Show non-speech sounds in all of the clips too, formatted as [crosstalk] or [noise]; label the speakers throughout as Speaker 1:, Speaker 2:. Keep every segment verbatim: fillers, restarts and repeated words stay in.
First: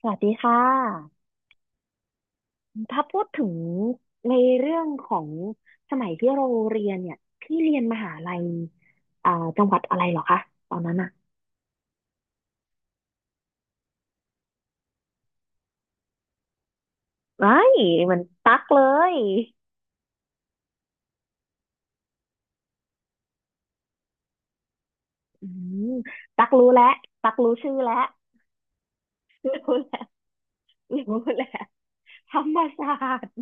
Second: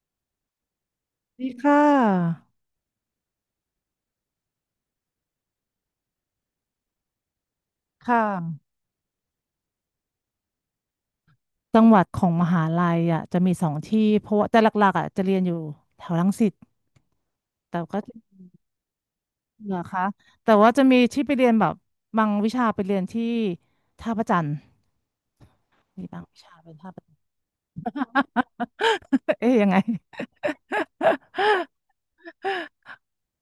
Speaker 1: สวัสดีค่ะ
Speaker 2: ดีค่ะ
Speaker 1: ถ้าพูดถึงในเรื่องของสมัยที่เราเรียนเนี่ยพี่เรียนมหา
Speaker 2: ค่ะ
Speaker 1: ลัยอ่าจังหวัดอะไรเหรอคะตอนนั้นอะ
Speaker 2: จังหวัดของมหาลัยอ่ะจะมีสองที่ เพราะว่าแต่หลักๆอ่ะจะเรียนอยู่แถวรังสิต
Speaker 1: ไอ้ย
Speaker 2: แต่ก็
Speaker 1: เห
Speaker 2: จะ
Speaker 1: มันตักเลย
Speaker 2: เหนือคะแต่ว่าจะมีที่ไปเรียนแบบบางวิชาไปเรียนที่ท่าพระจันทร์
Speaker 1: อืม
Speaker 2: มีบางวิ
Speaker 1: ตัก
Speaker 2: ชา
Speaker 1: รู้
Speaker 2: เป็น
Speaker 1: แล้ว
Speaker 2: ท่าพระจันท
Speaker 1: ตั
Speaker 2: ร์
Speaker 1: กรู้ชื่อแล้ว
Speaker 2: [laughs] เอ๊
Speaker 1: รู้
Speaker 2: ยยังไง
Speaker 1: แล้วรู้แล้วธรรมศาสตร์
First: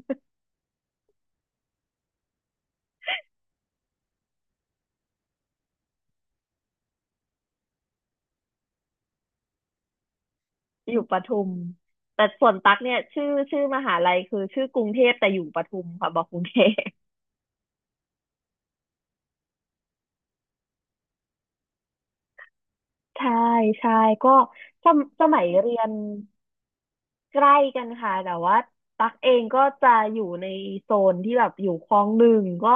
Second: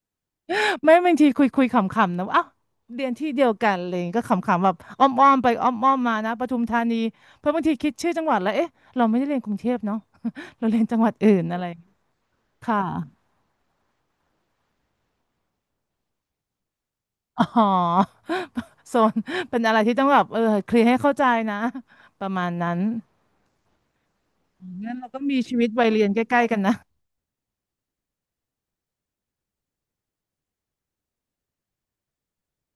Speaker 2: ไม่บางทีคุยคุยขำๆนะว่าอ้าวเรียนที่เดียวกันอะไรอย่างเลยก็ขำๆแบบอ้อมๆไปอ้อมๆมานะปทุมธานีเพราะบางทีคิดชื่อจังหวัดแล้วเอ๊ะเราไม่ได้เรียนกรุงเทพเนาะ [laughs] เราเรียน
Speaker 1: อ
Speaker 2: จัง
Speaker 1: ยู่
Speaker 2: หวั
Speaker 1: ป
Speaker 2: ดอื่
Speaker 1: ทุ
Speaker 2: น
Speaker 1: ม
Speaker 2: อะไรอย่างเงี้ย
Speaker 1: แต่ส่วนตัก
Speaker 2: ค่ะ
Speaker 1: เนี่ยชื่อชื่อมหาลัยคือชื่อกรุงเทพแต่อยู่ปทุมค่ะบอกกรุงเทพ
Speaker 2: อ๋อ [laughs] โซนเป็นอะไรที่ต้องแบบเออเคลียร์ให้เข้าใจนะประมาณนั้น
Speaker 1: ใช่ใช่ก็ส
Speaker 2: งั้น
Speaker 1: ม
Speaker 2: เราก็
Speaker 1: ส
Speaker 2: มี
Speaker 1: มัย
Speaker 2: ชีวิต
Speaker 1: เรีย
Speaker 2: วัย
Speaker 1: น
Speaker 2: เรียนใกล้ๆกันนะ
Speaker 1: ใกล้กันค่ะแต่ว่าตักเองก็จะอยู่ในโซนที่แบบอยู่คลองหนึ่งก็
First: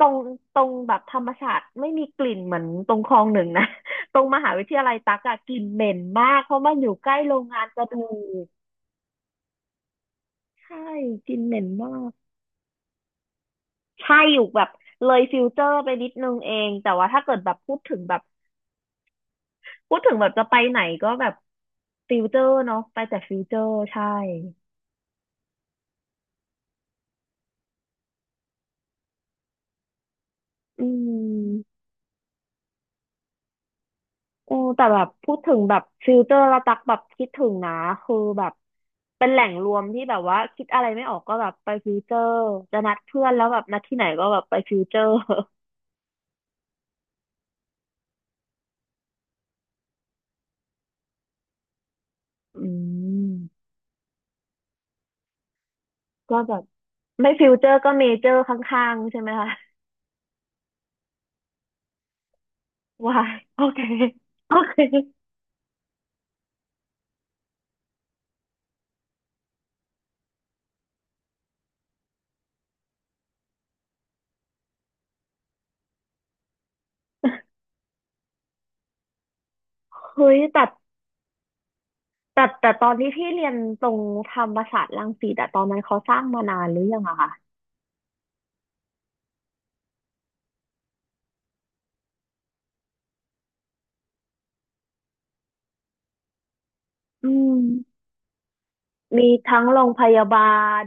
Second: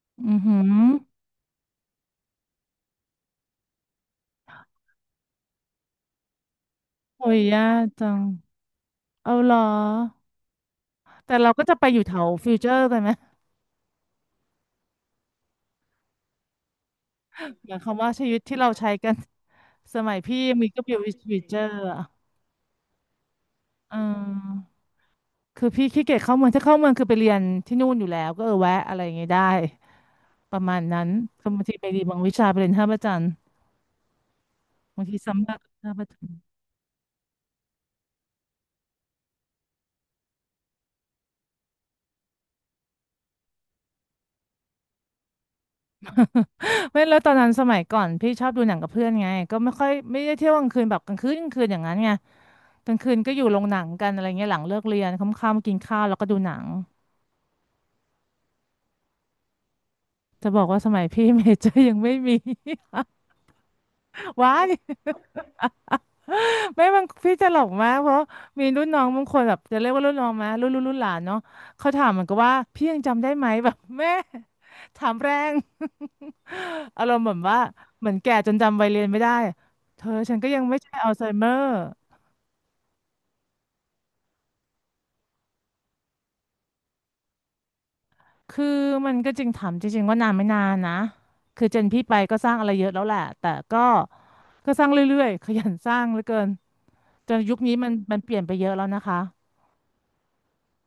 Speaker 1: ตรง
Speaker 2: อือหื
Speaker 1: ตร
Speaker 2: อ
Speaker 1: งแบบธรรมชาสติ์ไม่มีกลิ่นเหมือนตรงคลองหนึ่งนะ [laughs] ตรงมหาวิทยาลัยตักอะกลิ่นเหม็นมากเพราะมันอยู่ใกล้
Speaker 2: โอ้
Speaker 1: โร
Speaker 2: ย
Speaker 1: งงา
Speaker 2: ยา
Speaker 1: นก
Speaker 2: ก
Speaker 1: ระดู
Speaker 2: จัง
Speaker 1: ก
Speaker 2: เอาเหรอ
Speaker 1: ใช่ก
Speaker 2: แต่
Speaker 1: ลิ่น
Speaker 2: เรา
Speaker 1: เหม็
Speaker 2: ก็
Speaker 1: น
Speaker 2: จะไปอ
Speaker 1: มา
Speaker 2: ยู่
Speaker 1: ก
Speaker 2: แถวฟิวเจอร์กันไหม
Speaker 1: ใช่อยู่แบบเลยฟิลเตอร์ไปนิดนึงเองแต่ว่าถ้าเกิดแบบ
Speaker 2: [laughs] อ
Speaker 1: พู
Speaker 2: ย่า
Speaker 1: ด
Speaker 2: ง
Speaker 1: ถึง
Speaker 2: คำว่า
Speaker 1: แบบ
Speaker 2: ชีวิตที่เราใช้กัน
Speaker 1: พู
Speaker 2: ส
Speaker 1: ดถึ
Speaker 2: มั
Speaker 1: ง
Speaker 2: ย
Speaker 1: แบบจะ
Speaker 2: พี่ั
Speaker 1: ไป
Speaker 2: มี
Speaker 1: ไหน
Speaker 2: ก็อยู่
Speaker 1: ก็แบบ
Speaker 2: ฟิวเจอร์อ่ะ
Speaker 1: ฟิลเตอร์เนาะไปแต่ฟิลเตอร์
Speaker 2: เ
Speaker 1: ใช่
Speaker 2: ออคือพี่ขี้เกียจเข้าเมืองถ้าเข้าเมืองคือไปเรียนที่นู่นอยู่แล้วก็เออแวะอะไรอย่างเงี้ยได้ประมาณ
Speaker 1: อื
Speaker 2: นั้นก็บางที
Speaker 1: ม
Speaker 2: ไปดีบางวิชาไปเรียนท่าพระจันทร์
Speaker 1: โอแต่แบ
Speaker 2: บาง
Speaker 1: บ
Speaker 2: ที
Speaker 1: พูด
Speaker 2: ซ้ำห
Speaker 1: ถึ
Speaker 2: น้า
Speaker 1: ง
Speaker 2: ก
Speaker 1: แบบ
Speaker 2: ท่าพระ
Speaker 1: ฟิ
Speaker 2: จั
Speaker 1: ล
Speaker 2: น
Speaker 1: เต
Speaker 2: ท
Speaker 1: อ
Speaker 2: ร์
Speaker 1: ร์ละตักแบบคิดถึงนะคือแบบเป็นแหล่งรวมที่แบบว่าคิดอะไรไม่ออกก็แบบไปฟิลเตอร์จะนัดเพื่อนแล้วแบบนัดที่ไหนก็แบบไปฟิลเตอร์
Speaker 2: ไม่แล้วตอนนั้นสมัยก่อนพี่ชอบดูหนังกับเพื่อนไงก็ไม่ค่อยไม่ได้เที่ยวกลางคืนแบบกลางคืนกลางคืนอย่างนั้นไง
Speaker 1: [laughs] อื
Speaker 2: กลางคืน
Speaker 1: ม
Speaker 2: ก็อยู่โรงหนังกันอะไรเงี้ยหลังเลิกเรียนค่ำๆกินข้าวแล้วก็ดู
Speaker 1: ก็
Speaker 2: ห
Speaker 1: แบ
Speaker 2: นั
Speaker 1: บ
Speaker 2: ง
Speaker 1: ไม่ฟิลเตอร์ก็เมเจอร์ข้างๆใช่ไหมคะ
Speaker 2: จะบอกว่าสมัยพี่ [laughs] เมเจอร์ยังไม่มี
Speaker 1: ว้ายโอเค
Speaker 2: [laughs]
Speaker 1: โอ
Speaker 2: ว้าย
Speaker 1: เค [laughs]
Speaker 2: ไม่บางพี่จะหลอกมากเพราะมีรุ่นน้องบางคนแบบจะเรียกว่ารุ่นน้องไหมรุ่นรุ่นรุ่นหลานเนาะเขาถามเหมือนกับว่าพี่ยังจำได้ไหม [laughs] แบบแม่ถามแรง [laughs] อารมณ์เหมือนว่าเหมือนแก่จนจำวัยเรียนไม่ได้เธอ
Speaker 1: เฮ้
Speaker 2: ฉั
Speaker 1: ย
Speaker 2: นก็ยั
Speaker 1: แต่
Speaker 2: งไม่ใช่อัลไซเมอร์
Speaker 1: แต่แต่ตอนที่พี่เรียนตรงธรรมศาสตร์รังสิตอะตอนนั้นเขาสร้างมานานหรือยังอะคะ
Speaker 2: คือมันก็จริงถามจริงๆว่านานไม่นานนะคือเจนพี่ไปก็สร้างอะไรเยอะแล้วแหละแต่ก็ก็สร้างเรื่อยๆขยันสร้างเหลือเกิน
Speaker 1: อื
Speaker 2: จนยุค
Speaker 1: ม
Speaker 2: นี้มันมันเปลี่ยนไปเยอะแล้วนะคะ
Speaker 1: มีทั้งโรงพยาบาล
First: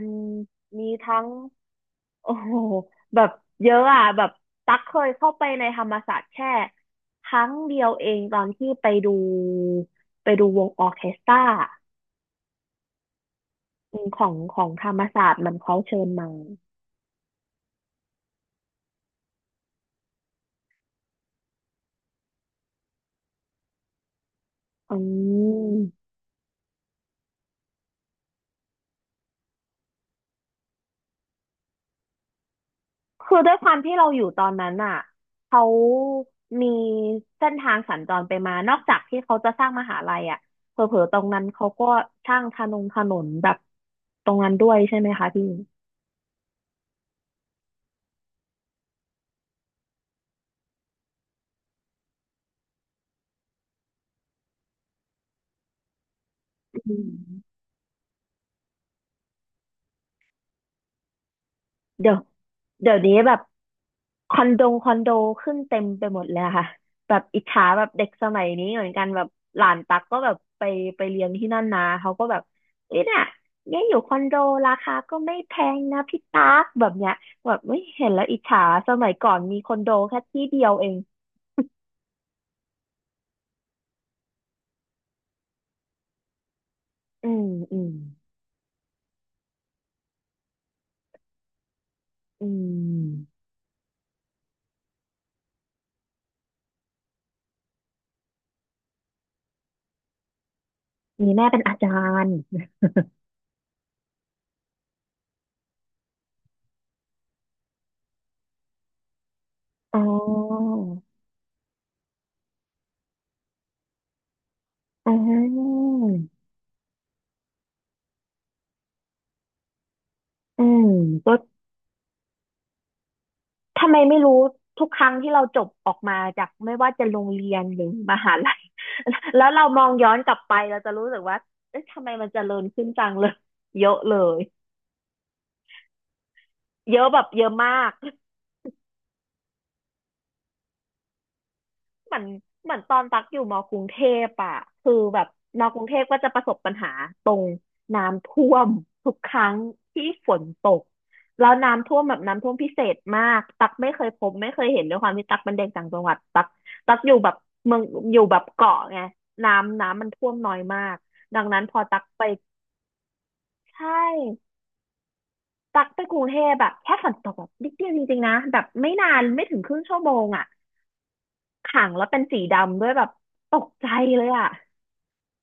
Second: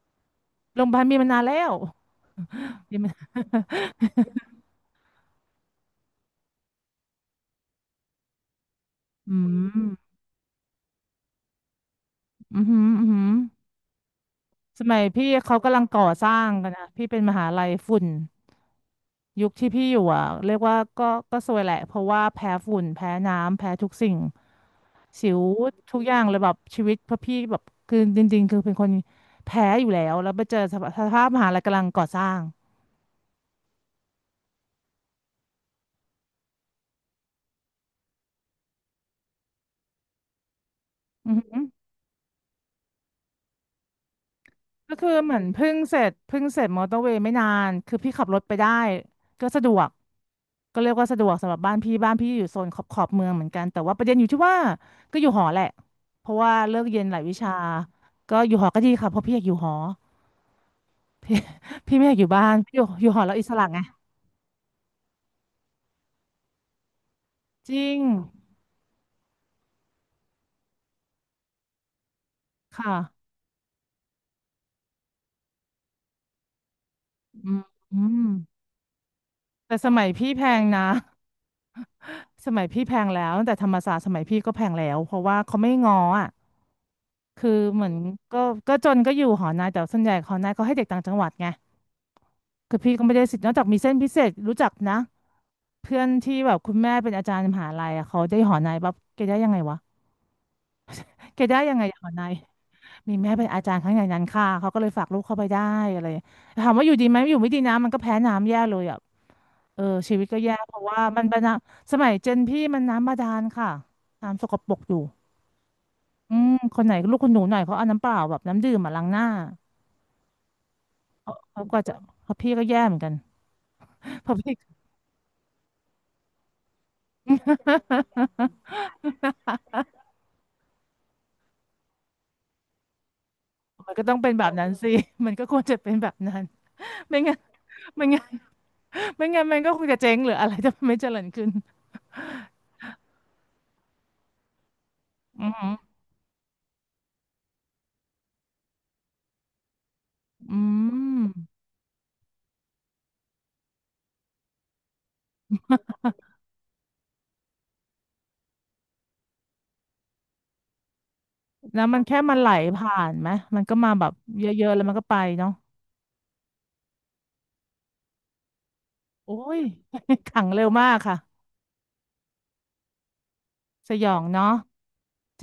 Speaker 2: โร
Speaker 1: มี
Speaker 2: งพยาบาลมี
Speaker 1: ทั้ง
Speaker 2: มานานแล้ว
Speaker 1: โอ้โห
Speaker 2: มีมา
Speaker 1: แบ
Speaker 2: นา
Speaker 1: บ
Speaker 2: น
Speaker 1: เยอะอ่ะแบบตั๊กเคยเข้าไปในธรรมศาสตร์แค่ครั้งเดียวเองตอนที่ไปดู
Speaker 2: อืม
Speaker 1: ไปดูวงออร์เคสตรา
Speaker 2: อือหืออือหือ
Speaker 1: อืมของของ
Speaker 2: ส
Speaker 1: ธรร
Speaker 2: มั
Speaker 1: ม
Speaker 2: ยพี่
Speaker 1: ศาสตร์มัน
Speaker 2: เขา
Speaker 1: เขา
Speaker 2: กำลัง
Speaker 1: เชิ
Speaker 2: ก่อ
Speaker 1: ญ
Speaker 2: ส
Speaker 1: มา
Speaker 2: ร้างกันนะพี่เป็นมหาลัยฝุ่นยุคที่พี่อยู่อ่ะเรียกว่าก็ก็ซวยแหละเพราะว่าแพ้ฝุ่นแพ้น้ำแพ้ทุกสิ่ง
Speaker 1: อื
Speaker 2: สิวทุก
Speaker 1: ม
Speaker 2: อย่างเลยแบบชีวิตเพราะพี่แบบคือจริงๆคือเป็นคนแพ้อยู่แล้วแล้วไปเจอสภาสภาพมหาลัยกำลังก่อสร้าง
Speaker 1: คือด้วยความที่เราอยู่ตอนนั้นอ่ะเขามีเส้นทางสัญจรไปมานอกจากที่เขาจะสร้างมหาลัยอ่ะเผลอๆตรง
Speaker 2: อือ
Speaker 1: นั้น
Speaker 2: หือ
Speaker 1: เขาก็สร้างถนนถนนแบบตรงนั้นด้วย
Speaker 2: ก็
Speaker 1: ใช่ไห
Speaker 2: คื
Speaker 1: ม
Speaker 2: อ
Speaker 1: คะ
Speaker 2: เหมือ
Speaker 1: พี่
Speaker 2: นเพิ่งเสร็จเพิ่งเสร็จมอเตอร์เวย์ไม่นานคือพี่ขับรถไปได้ก็สะดวกก็เรียกว่าสะดวกสำหรับบ้านพี่บ้านพี่อยู่โซนขอบขอบเมืองเหมือนกันแต่ว่าประเด็นอยู่ที่ว่าก็อยู่หอแหละเพราะว่าเลิกเรี
Speaker 1: อื
Speaker 2: ยนหลายวิชา
Speaker 1: ม
Speaker 2: ก็อยู่หอก็ดีค่ะเพราะพี่อยากอยู่หอ [laughs] พี่พี่ไม่
Speaker 1: เดี๋
Speaker 2: อ
Speaker 1: ย
Speaker 2: ยา
Speaker 1: ว
Speaker 2: กอยู่บ้านอยู่
Speaker 1: เดี๋ยว
Speaker 2: อยู่
Speaker 1: นี้
Speaker 2: หอ
Speaker 1: แบ
Speaker 2: แล้ว
Speaker 1: บ
Speaker 2: อิสระไง
Speaker 1: คอนโดคอนโดขึ้นเต็มไปหมดเลยอะค่ะแบบอิจฉา
Speaker 2: จ
Speaker 1: แบ
Speaker 2: ริ
Speaker 1: บ
Speaker 2: ง
Speaker 1: เด็กสมัยนี้เหมือนกันแบบหลานตักก็แบบไปไปเรียนที่นั่นนะเขาก็แบบ
Speaker 2: ค
Speaker 1: เอ้ยน่ะ
Speaker 2: ่ะ
Speaker 1: เนี่ยอยู่คอนโดราคาก็ไม่แพงนะพี่ตักแบบเนี้ย
Speaker 2: อ
Speaker 1: แบบไม่
Speaker 2: ื
Speaker 1: เห็นแล้ว
Speaker 2: ม
Speaker 1: อิจฉาสมัยก่อนมีคอ
Speaker 2: แต่
Speaker 1: น
Speaker 2: ส
Speaker 1: โด
Speaker 2: มัย
Speaker 1: แค่
Speaker 2: พี่แพ
Speaker 1: ที่เดี
Speaker 2: ง
Speaker 1: ยว
Speaker 2: นะ
Speaker 1: เอง
Speaker 2: [laughs] สมัยพี่แพงแล้วแต่ธรรมศาสตร์สมัยพี่ก็แพงแล้วเพราะว่าเขาไม่ง้ออ่ะ
Speaker 1: อืม
Speaker 2: คือ
Speaker 1: อื
Speaker 2: เห
Speaker 1: ม
Speaker 2: มือนก็ก็จนก็อยู่หอนายแต่ส่วนใหญ่หอนายเขาให้เด็กต่างจังหวัดไง
Speaker 1: อื
Speaker 2: คือพี่ก็ไม่ได้สิ
Speaker 1: ม
Speaker 2: ทธิ์นอกจากมีเส้นพิเศษรู้จักนะเพื่อนที่แบบคุณแม่เป็นอาจารย์มหาลัยอะเขาได้หอนายปั๊บแกได้ยังไงวะ
Speaker 1: มี
Speaker 2: แก
Speaker 1: แม่เป็
Speaker 2: ได้
Speaker 1: นอา
Speaker 2: ยังไง
Speaker 1: จา
Speaker 2: หอ
Speaker 1: ร
Speaker 2: นาย
Speaker 1: ย์
Speaker 2: มีแม่เป็นอาจารย์ข้างในนั้นค่ะเขาก็เลยฝากลูกเข้าไปได้อะไรถามว่าอยู่ดีไหมอยู่ไม่ดีนะมันก็แพ้น้ำแย่เลยอ่ะเออ
Speaker 1: อ๋อ
Speaker 2: ชีวิตก็แย่เพราะว่ามันเป็นน้ำสมัยเจนพี่มันน้ำบาดาลค่ะน้ำสกปรกอยู่
Speaker 1: อ๋อ
Speaker 2: อืมคนไหนลูกคนหนูหน่อยเขาเอาน้ำเปล่าแบบน้ำดื่มมาล้างหน้า
Speaker 1: อืมก็
Speaker 2: เขาก็จะเพราะพี่ก็แย่เหมือนกัน
Speaker 1: ทำไมไม่
Speaker 2: เพ
Speaker 1: รู้
Speaker 2: ราะพี่
Speaker 1: ทุกครั้งที่เราจบออกมาจากไม่ว่าจะโรงเรียนหรือมหาลัย
Speaker 2: [laughs]
Speaker 1: [laughs] แล้วเรามองย้อนกลับไปเราจะรู้สึกว่าเอ๊ะทำไมมันเจริญขึ้นจังเลย [laughs] เย
Speaker 2: มัน
Speaker 1: อะ
Speaker 2: ก็
Speaker 1: เล
Speaker 2: ต้องเป็น
Speaker 1: ย
Speaker 2: แบบนั้นสิมันก็ควรจะเป็นแบบนั้น
Speaker 1: เยอะ
Speaker 2: ไม่
Speaker 1: แบบ
Speaker 2: งั้น
Speaker 1: เยอะมาก
Speaker 2: ไม่
Speaker 1: [laughs]
Speaker 2: งั้นไม่งั้นมันก็คงจะเจ๊งหรืออะไรจะไม่เจริญขึ้น
Speaker 1: เหมือนเหมือนตอนตักอยู่มกรุงเทพอ่ะคือแบบ
Speaker 2: อืมอ
Speaker 1: ม
Speaker 2: หือ
Speaker 1: กรุงเทพก็จะประสบปัญหา น้ำท่วมทุกครั้งที่ฝน
Speaker 2: อื
Speaker 1: ตก
Speaker 2: ม
Speaker 1: แล้วน้ำท่วมแบบน้ำท่วมพิเศษมากตักไม่เคยพบไม่เคยเห็นด้วยความที่ตักเป็นเด็กต่างจังหวัดตักตักอยู่แบบเมืองอยู่แบบเกาะไงน้ำน้ำมันท่วมน้อยมากดังนั้นพอ
Speaker 2: แล้ว
Speaker 1: ตั
Speaker 2: มัน
Speaker 1: ก
Speaker 2: แค่
Speaker 1: ไป
Speaker 2: มันไหลผ่านไหมมันก็
Speaker 1: ใช่
Speaker 2: มาแบบเยอะๆแล้วมันก็ไปเนาะ
Speaker 1: ตักไปกรุงเทพแบบแค่ฝนตกแบบนิดเดียวจริงๆนะแบบไม่นาน
Speaker 2: โอ้
Speaker 1: ไม่ถึ
Speaker 2: ย
Speaker 1: งครึ่งชั่วโม
Speaker 2: [laughs]
Speaker 1: ง
Speaker 2: ขั
Speaker 1: อ่ะ
Speaker 2: งเร็วมากค่ะ
Speaker 1: ขังแล้วเป็นสีดำด้วยแบบตกใจ
Speaker 2: สยอ
Speaker 1: เล
Speaker 2: ง
Speaker 1: ย
Speaker 2: เนาะ
Speaker 1: อ่ะ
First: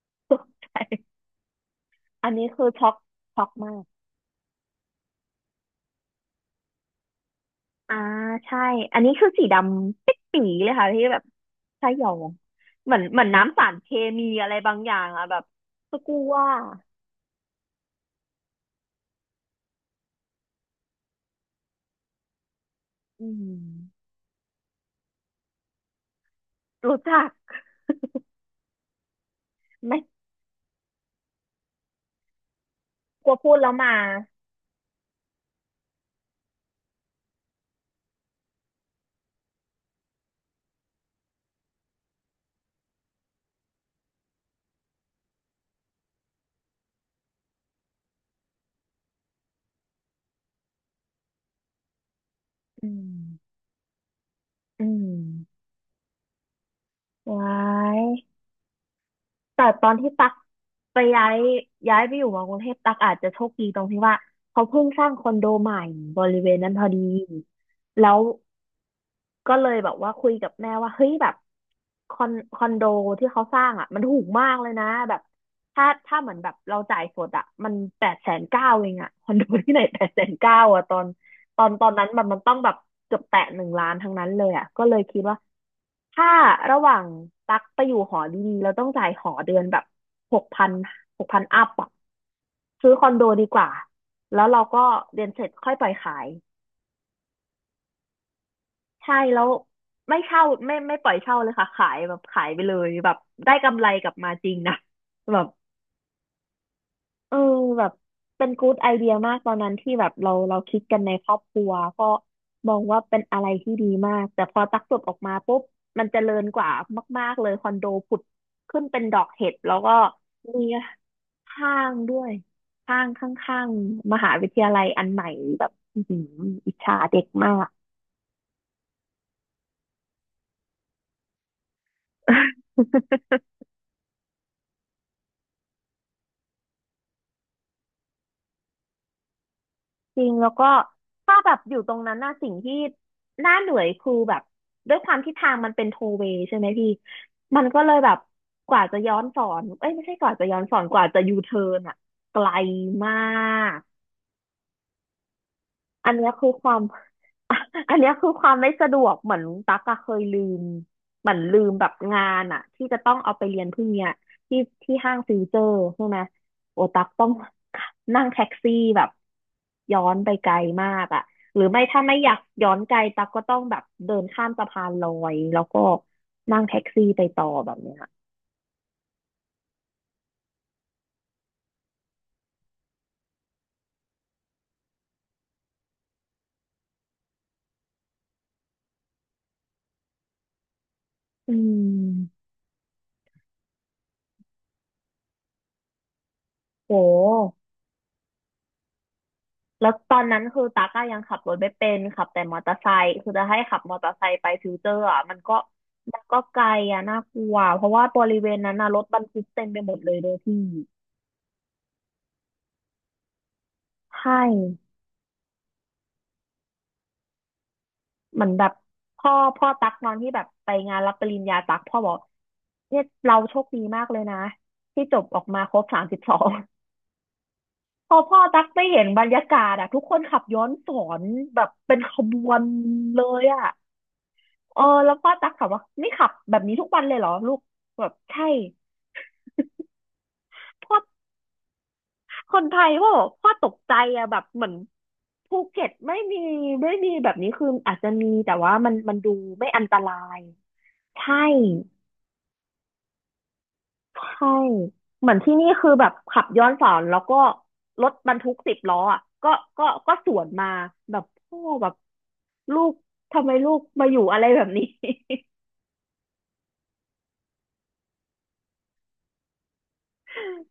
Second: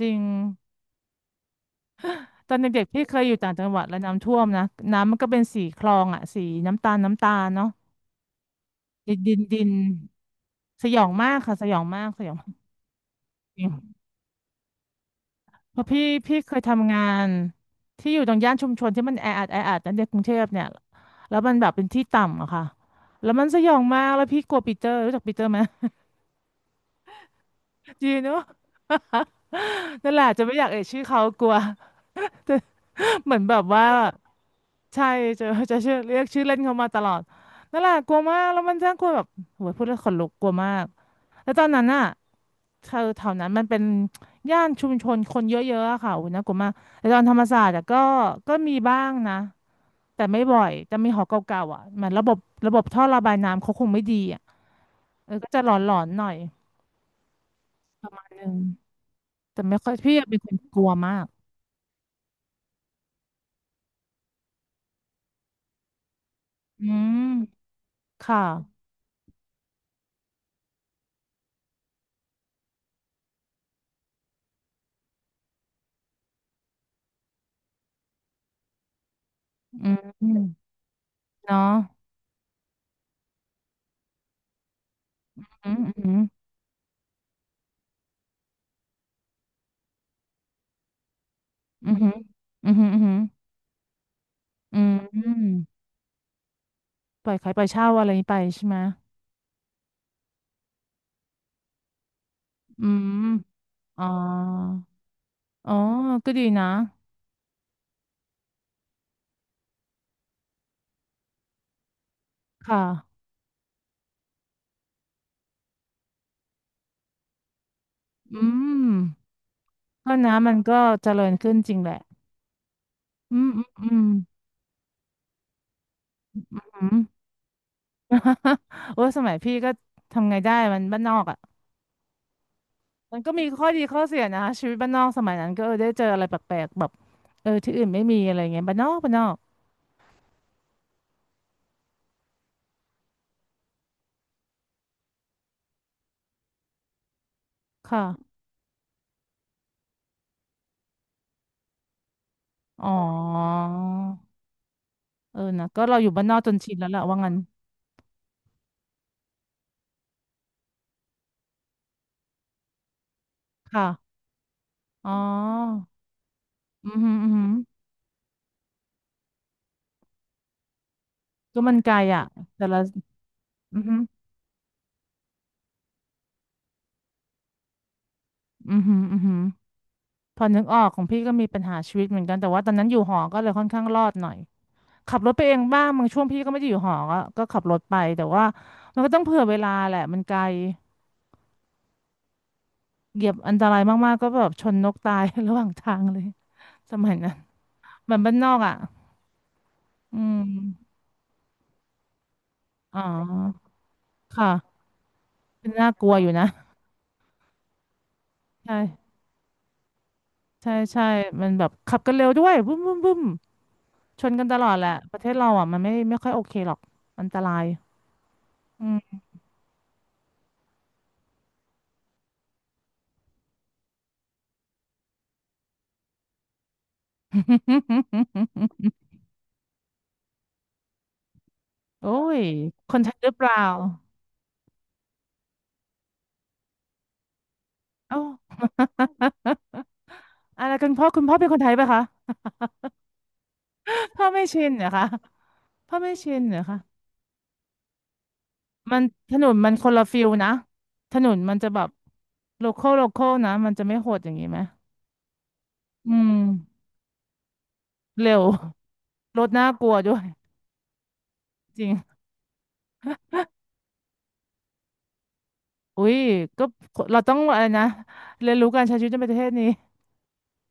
Speaker 2: จริง
Speaker 1: [laughs] ตกใจอันนี้
Speaker 2: ตอน
Speaker 1: คือ
Speaker 2: เด็ก
Speaker 1: ช็อ
Speaker 2: ๆ
Speaker 1: ก
Speaker 2: พี่เคยอยู่
Speaker 1: ช็อก
Speaker 2: ต่างจัง
Speaker 1: มา
Speaker 2: หวั
Speaker 1: ก
Speaker 2: ดแล้วน้ำท่วมนะน้ำมันก็เป็นสีคลองอ่ะสีน้ำตาลน้ำตาลเนาะ
Speaker 1: อ่าใช่อันนี้
Speaker 2: ดิน
Speaker 1: คือ
Speaker 2: ดิน
Speaker 1: สีด
Speaker 2: ดิน
Speaker 1: ำเปิ๊ดปีเลย
Speaker 2: ส
Speaker 1: ค่ะ
Speaker 2: ย
Speaker 1: ที่
Speaker 2: อง
Speaker 1: แบบ
Speaker 2: มากค่ะสยอง
Speaker 1: ใช่
Speaker 2: มา
Speaker 1: ยอ
Speaker 2: ก
Speaker 1: ง
Speaker 2: สยอง
Speaker 1: เหมือนเหมือนน้ำ
Speaker 2: จ
Speaker 1: สา
Speaker 2: ริง
Speaker 1: รเคมีอะไรบางอย่างอะแบบ
Speaker 2: เพราะ
Speaker 1: ส
Speaker 2: พี่
Speaker 1: กู
Speaker 2: พี่
Speaker 1: ว่า
Speaker 2: เคยทำงานที่อยู่ตรงย่านชุมชนที่มันแออัดแออัดนั่นในกรุงเทพเนี่ยแล้วมันแบบเป็นที่ต่ำอะค่ะ
Speaker 1: อื
Speaker 2: แล้วมันสยองมา
Speaker 1: ม
Speaker 2: กแล้วพี่กลัวปีเตอร์รู้จักปีเตอร์ไหม
Speaker 1: รู้จัก
Speaker 2: จีนเนอะ
Speaker 1: ไม่
Speaker 2: [laughs] นั่นแหละจะไม่อยากเอ่ยชื่อเขากลัว [laughs]
Speaker 1: กลั
Speaker 2: เห
Speaker 1: ว
Speaker 2: มือน
Speaker 1: พู
Speaker 2: แบ
Speaker 1: ด
Speaker 2: บ
Speaker 1: แล้ว
Speaker 2: ว่า
Speaker 1: มา
Speaker 2: ใช่จะจะชื่อเรียกชื่อเล่นเขามาตลอดนั่นแหละกลัวมากแล้วมันน่ากลัวแบบโหยพูดแล้วขนลุกกลัวมากแล้วตอนนั้นน่ะแถวแถวนั้นมันเป็นย่านชุมชนคนเยอะๆอะค่ะโอ้ยน่ากลัวมากแต่ตอนธรรมศาสตร์อะก็ก็มีบ้างนะแต่ไม่บ่อยแต่มีหอเก่าๆอ่ะเหมันระบบระบบ
Speaker 1: อื
Speaker 2: ท่อ
Speaker 1: ม
Speaker 2: ระบายน้ำเขาคงไม่ดีอ่ะ
Speaker 1: อื
Speaker 2: เออก็จะ
Speaker 1: ม
Speaker 2: หลอนๆหน่อย
Speaker 1: ว้าย
Speaker 2: อืมแต่
Speaker 1: แต่
Speaker 2: ไม่
Speaker 1: ตอ
Speaker 2: ค่อ
Speaker 1: น
Speaker 2: ย
Speaker 1: ที่
Speaker 2: พี่
Speaker 1: ตั
Speaker 2: อะ
Speaker 1: ก
Speaker 2: เป็นคนกลัว
Speaker 1: ไป
Speaker 2: มา
Speaker 1: ย้า
Speaker 2: ก
Speaker 1: ยย้ายไปอยู่มากรุงเทพตักอาจจะโชคดีตรงที่ว่าเขาเพิ่งสร้างคอนโดใหม่บริเวณนั้นพ
Speaker 2: อื
Speaker 1: อดี
Speaker 2: ม
Speaker 1: แล้ว
Speaker 2: ค่ะ
Speaker 1: ก็เลยแบบว่าคุยกับแม่ว่าเฮ้ยแบบคอนคอนโดที่เขาสร้างอ่ะมันถูกมากเลยนะแบบถ้าถ้าเหมือนแบบเราจ่ายสดอ่ะมันแปดแสนเก้าเองอ่ะคอนโดที่ไหน
Speaker 2: อื
Speaker 1: แปดแสน
Speaker 2: ม
Speaker 1: เก้าอ่ะตอน
Speaker 2: เนา
Speaker 1: ตอนตอนนั้
Speaker 2: ะ
Speaker 1: นแบบมันต้องแบบเกือบแตะหนึ่งล้านทั้งนั้นเลยอ่ะก็เลยคิดว่า
Speaker 2: อืมอืม
Speaker 1: ถ้าระหว่างตักไปอยู่หอดีๆเราต้องจ่ายหอเดือนแบบหกพันหกพันอัพอ่ะ
Speaker 2: อืมอืม
Speaker 1: ซื้อ
Speaker 2: อื
Speaker 1: คอน
Speaker 2: ม
Speaker 1: โด
Speaker 2: อ
Speaker 1: ดีกว่าแล้วเรา
Speaker 2: ื
Speaker 1: ก็
Speaker 2: มอื
Speaker 1: เรียนเส
Speaker 2: ม
Speaker 1: ร็จค่อยปล่อยขาย
Speaker 2: ปล่อยขายปล่อยเช่าอะไรนี้ไปใช่ไหม
Speaker 1: ใช่แล้วไม่เช่าไม่ไม่ปล่อยเช่าเลยค่ะขายแบบขายไปเล
Speaker 2: อื
Speaker 1: ยแบบ
Speaker 2: ม
Speaker 1: ได้กำไร
Speaker 2: อ๋อ
Speaker 1: กลับมาจริงนะ [laughs] แบบ
Speaker 2: อ๋อก็ดีนะ
Speaker 1: เออแบบเป็นกูดไอเดียมากตอนนั้นที่แบบเราเราคิดกันในครอบครัวก็มอ
Speaker 2: ค่ะ
Speaker 1: งว่าเป็นอะไรที่ดีมากแต่พอตักจบออกมาปุ๊บมันเจริญกว่ามากๆเลยคอนโดผุด
Speaker 2: อื
Speaker 1: ขึ้น
Speaker 2: ม
Speaker 1: เป็นดอกเห็ดแล้วก็
Speaker 2: ก็นะมัน
Speaker 1: มี
Speaker 2: ก็เจริญขึ้นจ
Speaker 1: ห้า
Speaker 2: ริงแห
Speaker 1: ง
Speaker 2: ละ
Speaker 1: ด้วยห้างข
Speaker 2: อืม
Speaker 1: ้า
Speaker 2: อืม
Speaker 1: ง
Speaker 2: อืม
Speaker 1: ๆมหาวิทยาลัยอันใหม่แบบอื้อหืออิจ
Speaker 2: อื
Speaker 1: ฉา
Speaker 2: ม
Speaker 1: เด็กมาก
Speaker 2: [laughs] โอ้สมัยพี่ก็ทำไงได้มันบ้านนอกอ่ะมันก็มีข้อดีข้อเสียนะชีวิตบ้านนอกสมัยนั้นก็เออได้เจออะไรแปลกๆแบบเออที่อื่นไม่มีอะไรเงี้ยบ้านนอกบ้านนอก
Speaker 1: จริงแล้วก็ถ้าแบบอยู่ตรงนั้นน่ะสิ่งที่น่าเหนื่อยคือแบบด้วยความที่ทางมันเป็นโทเวย์ใช่ไหมพี่มันก็เลยแบบ
Speaker 2: ค่ะ
Speaker 1: กว่าจะย้อนสอนเอ้ยไม่ใช่กว่าจะย้อนสอนกว่าจะยูเทิร์นอ่ะไกล
Speaker 2: อ๋อ
Speaker 1: มาก
Speaker 2: เออนะก็เราอ
Speaker 1: อั
Speaker 2: ยู่
Speaker 1: น
Speaker 2: บ้า
Speaker 1: เนี้
Speaker 2: น
Speaker 1: ย
Speaker 2: นอก
Speaker 1: คื
Speaker 2: จ
Speaker 1: อ
Speaker 2: น
Speaker 1: ค
Speaker 2: ชิ
Speaker 1: วา
Speaker 2: น
Speaker 1: ม
Speaker 2: แล้วแหละว่างั้น
Speaker 1: [laughs] อันเนี้ยคือความไม่สะดวกเหมือนตั๊กอะเคยลืมเหมือนลืมแบบงานอะที่จะต้องเอาไปเรียนพรุ่
Speaker 2: ค่ะ
Speaker 1: งเนี้ยที่ที่
Speaker 2: อ๋
Speaker 1: ห้างฟิวเจอร์
Speaker 2: อ
Speaker 1: ใช่ไหมโอ
Speaker 2: อือ
Speaker 1: ตั๊ก
Speaker 2: หือ
Speaker 1: ต้อ
Speaker 2: อื
Speaker 1: ง
Speaker 2: อหือ
Speaker 1: [laughs] นั่งแท็กซี่แบบย้อนไปไกลมากอะห
Speaker 2: ก็
Speaker 1: รือ
Speaker 2: มัน
Speaker 1: ไม่
Speaker 2: ไกล
Speaker 1: ถ้าไม่
Speaker 2: อ่ะ
Speaker 1: อยาก
Speaker 2: แต่
Speaker 1: ย้อ
Speaker 2: ละ
Speaker 1: นไกลตั๊กก็ต้องแบ
Speaker 2: อื
Speaker 1: บ
Speaker 2: อหือ
Speaker 1: เดินข้ามสะพานลอยแล้วก็นั่งแท็กซี่ไปต่อแบบเนี้ย
Speaker 2: อือหืออือหือพอนึกออกของพี่ก็มีปัญหาชีวิตเหมือนกันแต่ว่าตอนนั้นอยู่หอก็เลยค่อนข้างรอดหน่อยขับรถไปเองบ้างบางช่วงพี่ก็ไม่ได้อยู่หอก็ก็ขับรถไปแต่ว่ามันก็ต้องเผื่อเวลาแหละมันไกล
Speaker 1: อืม
Speaker 2: เหยียบอันตรายมากๆก็แบบชนนกตาย [laughs] ระหว่างทางเลย
Speaker 1: โ
Speaker 2: สมัยนั้น
Speaker 1: ห
Speaker 2: เหมือนบ้านนอกอ่ะ
Speaker 1: แล้วตอ
Speaker 2: อื
Speaker 1: นนั้น
Speaker 2: ม
Speaker 1: คือตาก้ายังขับรถไม่เป็นขับแต่มอเตอร์ไซ
Speaker 2: อ๋
Speaker 1: ค์คือจะให้
Speaker 2: อ
Speaker 1: ขับมอเตอร์ไซค์ไป
Speaker 2: ค่ะ
Speaker 1: ฟิวเจอร์อ่ะมันก็
Speaker 2: เป็นน่ากลัว
Speaker 1: มัน
Speaker 2: อยู่
Speaker 1: ก็
Speaker 2: นะ
Speaker 1: ไกลอ่ะน่ากลัวเพราะว่าบริเวณนั้
Speaker 2: ใช่
Speaker 1: นนะรถบรรทุกเต็มไปหมดเลยเลยพี่
Speaker 2: ใช่ใช่มันแบบขับกันเร็วด้วยบึ้มบึ้มบึ้มช
Speaker 1: ใช่
Speaker 2: นกันตลอดแหละประเทศเราอ่ะมันไม่ไม่ค่อยโอเคหรอกอันตราย
Speaker 1: เหมือนแบบ
Speaker 2: อืม
Speaker 1: พ่อพ่อตักนอนที่แบบไปงานรับปริญญาตักพ่อบอกเนี่ยเราโชคดีมากเลยนะที่จบออกมาครบสามสิบสองพอพ่อตักไป
Speaker 2: [laughs]
Speaker 1: เห็นบรรยากาศอ่ะทุกคนขับย้อนสอนแบบเป็น
Speaker 2: โอ้
Speaker 1: ขบ
Speaker 2: ย
Speaker 1: วน
Speaker 2: คนไทย
Speaker 1: เล
Speaker 2: หรือเป
Speaker 1: ย
Speaker 2: ล่า
Speaker 1: อ่ะ เออแล้วพ่อตั๊กถามว่านี่ขับแบบนี้ทุกวันเลยเหรอลูกแบบ
Speaker 2: เอ้า
Speaker 1: ใช่
Speaker 2: [laughs] อะไรกัน
Speaker 1: พ่อ
Speaker 2: พ่อคุณพ่อเป็นคนไทยปะคะ
Speaker 1: คนไทยพ่อบอกพ่อตกใจ
Speaker 2: [laughs] พ่
Speaker 1: อะ
Speaker 2: อ
Speaker 1: แบ
Speaker 2: ไม่
Speaker 1: บเห
Speaker 2: ชิ
Speaker 1: มือ
Speaker 2: น
Speaker 1: น
Speaker 2: เหรอคะ
Speaker 1: ภูเก็ต
Speaker 2: พ่อไม่
Speaker 1: ไม่
Speaker 2: ชิ
Speaker 1: มี
Speaker 2: นเหรอคะ
Speaker 1: ไม่มีแบบนี้คืออาจจะมีแต่ว่ามัน
Speaker 2: มัน
Speaker 1: มันดู
Speaker 2: ถนน
Speaker 1: ไม่
Speaker 2: มัน
Speaker 1: อัน
Speaker 2: ค
Speaker 1: ต
Speaker 2: นละ
Speaker 1: รา
Speaker 2: ฟิล
Speaker 1: ย
Speaker 2: นะถน
Speaker 1: ใช่
Speaker 2: นมันจะแบบโลคอลโลคอลนะมันจะไม่โหด
Speaker 1: ใช
Speaker 2: อย่างนี้
Speaker 1: ่
Speaker 2: ไหม
Speaker 1: เหมือนที่นี่คือแบบ
Speaker 2: อืม
Speaker 1: ขับย้อนสอนแล้วก็รถบ
Speaker 2: เร็
Speaker 1: รร
Speaker 2: ว
Speaker 1: ทุกสิบล้ออ่ะ
Speaker 2: [laughs] ร
Speaker 1: ก็
Speaker 2: ถน่าก
Speaker 1: ก็
Speaker 2: ลัว
Speaker 1: ก็
Speaker 2: ด้วย
Speaker 1: สวนมาแบบพ่อ
Speaker 2: จ
Speaker 1: แบ
Speaker 2: ริ
Speaker 1: บ
Speaker 2: ง
Speaker 1: ลูกทำไมลูกมาอยู่อะไรแบบนี้ [laughs]
Speaker 2: อุ้ยก็เราต้องอะไรนะเรียนรู้การใช้ชีวิตในประเทศนี้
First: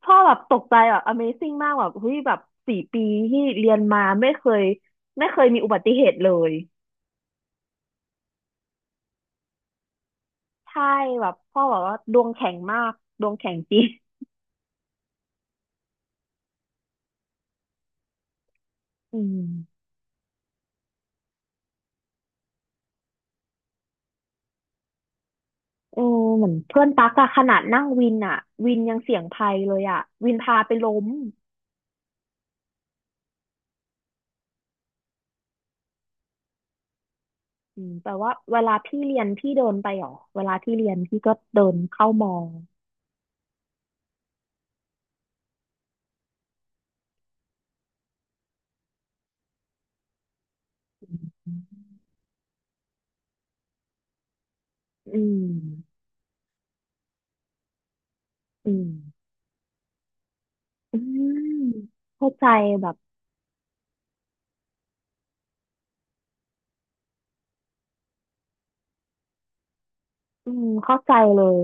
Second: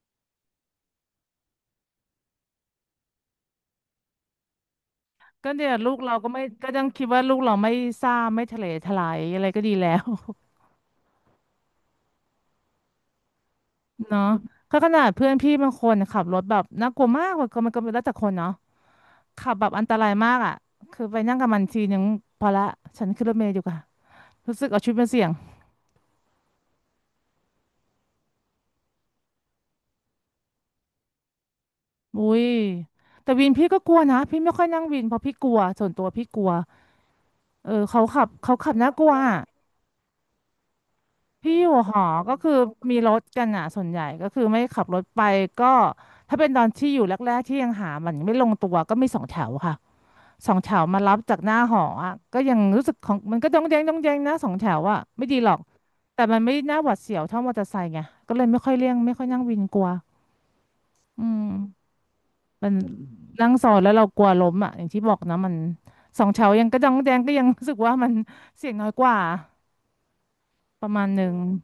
Speaker 1: พ่อแบบตกใจแบบ Amazing มากแบบเฮ้ยแบบสี่ปีที่เรียนมาไม่เคยไม่เคย
Speaker 2: ก็
Speaker 1: มี
Speaker 2: เนี่
Speaker 1: อุ
Speaker 2: ย
Speaker 1: บั
Speaker 2: ลู
Speaker 1: ติ
Speaker 2: ก
Speaker 1: เห
Speaker 2: เรา
Speaker 1: ตุเล
Speaker 2: ก็ไม่
Speaker 1: ย
Speaker 2: ก็ย้งคิดว่าลูกเราไม่ซ่าไม่ทะเลทลายอะไรก็ดีแล้ว
Speaker 1: ใช่แบบพ่อบอกว่าดวงแข็งมากดวงแข็งจริง
Speaker 2: [laughs] เนาะก็ขนาดเพื่อนพี่บางคนขับรถแบบน่ากลัวมากมันก็มันก็แล้วแต่คนเนาะ
Speaker 1: อื
Speaker 2: ขับแบบอั
Speaker 1: ม
Speaker 2: นตรายมากอ่ะคือไปนั่งกับมันทีนึงพอละฉันขึ้นรถเมล์ดีกว่ารู้สึกเอาชีวิตมาเสี่ยง
Speaker 1: เออเหมือนเพื่อนตักอะขนาดนั่งวินอะวินยังเสี่ยงภัยเลยอะวินพาไปล้ม
Speaker 2: อุ้ยแต่วินพี่ก็กลัวนะพี่ไม่ค่อยนั่งวินเพราะพี่กลัวส่วนตัวพี่กลัวเอ
Speaker 1: อื
Speaker 2: อ
Speaker 1: ม
Speaker 2: เขา
Speaker 1: แต่
Speaker 2: ขับ
Speaker 1: ว่า
Speaker 2: เขา
Speaker 1: เว
Speaker 2: ขั
Speaker 1: ลา
Speaker 2: บน่า
Speaker 1: พี่
Speaker 2: กลั
Speaker 1: เรี
Speaker 2: ว
Speaker 1: ยนพี่เดินไปหรอเวลาพี่เรียนพี่ก็
Speaker 2: พี่
Speaker 1: เดิ
Speaker 2: อยู่
Speaker 1: น
Speaker 2: หอ
Speaker 1: เข้ามอ
Speaker 2: ก็
Speaker 1: ง
Speaker 2: คือมีรถกันอ่ะส่วนใหญ่ก็คือไม่ขับรถไปก็ถ้าเป็นตอนที่อยู่แรกๆที่ยังหามันไม่ลงตัวก็มีสองแถวค่ะสองแถวมารับจากหน้าหออ่ะก็ยังรู้สึกของมันก็จ้องแจงต้องแจงนะสองแถวอ่ะ
Speaker 1: อื
Speaker 2: ไม่ดีหรอก
Speaker 1: ม
Speaker 2: แต่มันไม่น่าหวาดเสียวเท่ามอเตอร์ไซค์ไงก็เลยไม่ค่
Speaker 1: อื
Speaker 2: อยเลี่
Speaker 1: ม
Speaker 2: ยงไม่ค่อยนั่งวินกลัว
Speaker 1: อื
Speaker 2: อื
Speaker 1: ม
Speaker 2: ม
Speaker 1: เข้าใจ
Speaker 2: มัน
Speaker 1: แบบ
Speaker 2: นั่งซอยแล้วเรากลัวล้มอ่ะอย่างที่บอกนะมันสองแถวยังกระ้องแจงก็ยังรู้สึกว่ามันเสี่ยงน้อยกว่า
Speaker 1: อืม
Speaker 2: ประ
Speaker 1: เข้า
Speaker 2: มาณ
Speaker 1: ใจ
Speaker 2: หนึ่ง
Speaker 1: เลย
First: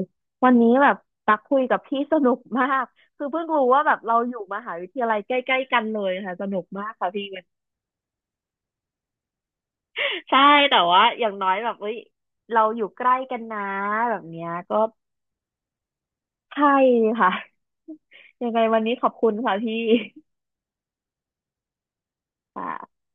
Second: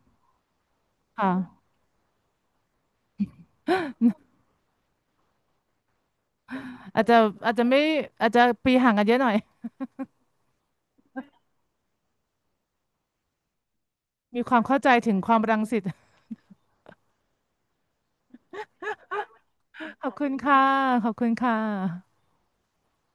Speaker 1: วันนี้แบบ
Speaker 2: ค
Speaker 1: ตักคุย
Speaker 2: ่ะ
Speaker 1: กับพี่สนุกมากคือเพิ่งรู้ว่าแบบเราอยู่มหาวิทยาลัยใกล้ๆกันเลยค่ะสนุกมาก
Speaker 2: อาจ
Speaker 1: ค่ะ
Speaker 2: จะ
Speaker 1: พี่ [laughs]
Speaker 2: อาจจะไม่อาจจะปีห่างกันเยอะหน่อย
Speaker 1: ใช่แต่ว่าอย่างน้อยแบบเอ้ยเราอยู่ใกล้กันนะแบบ
Speaker 2: มี
Speaker 1: เนี้ย
Speaker 2: ความ
Speaker 1: ก็
Speaker 2: เข้าใจถึงความรังสิต
Speaker 1: ใช่ค่ะ [laughs] ยังไงวันนี้ขอบคุณค่ะพี่
Speaker 2: [laughs] ขอบคุณค่ะขอบคุณค่ะ
Speaker 1: ค่ะ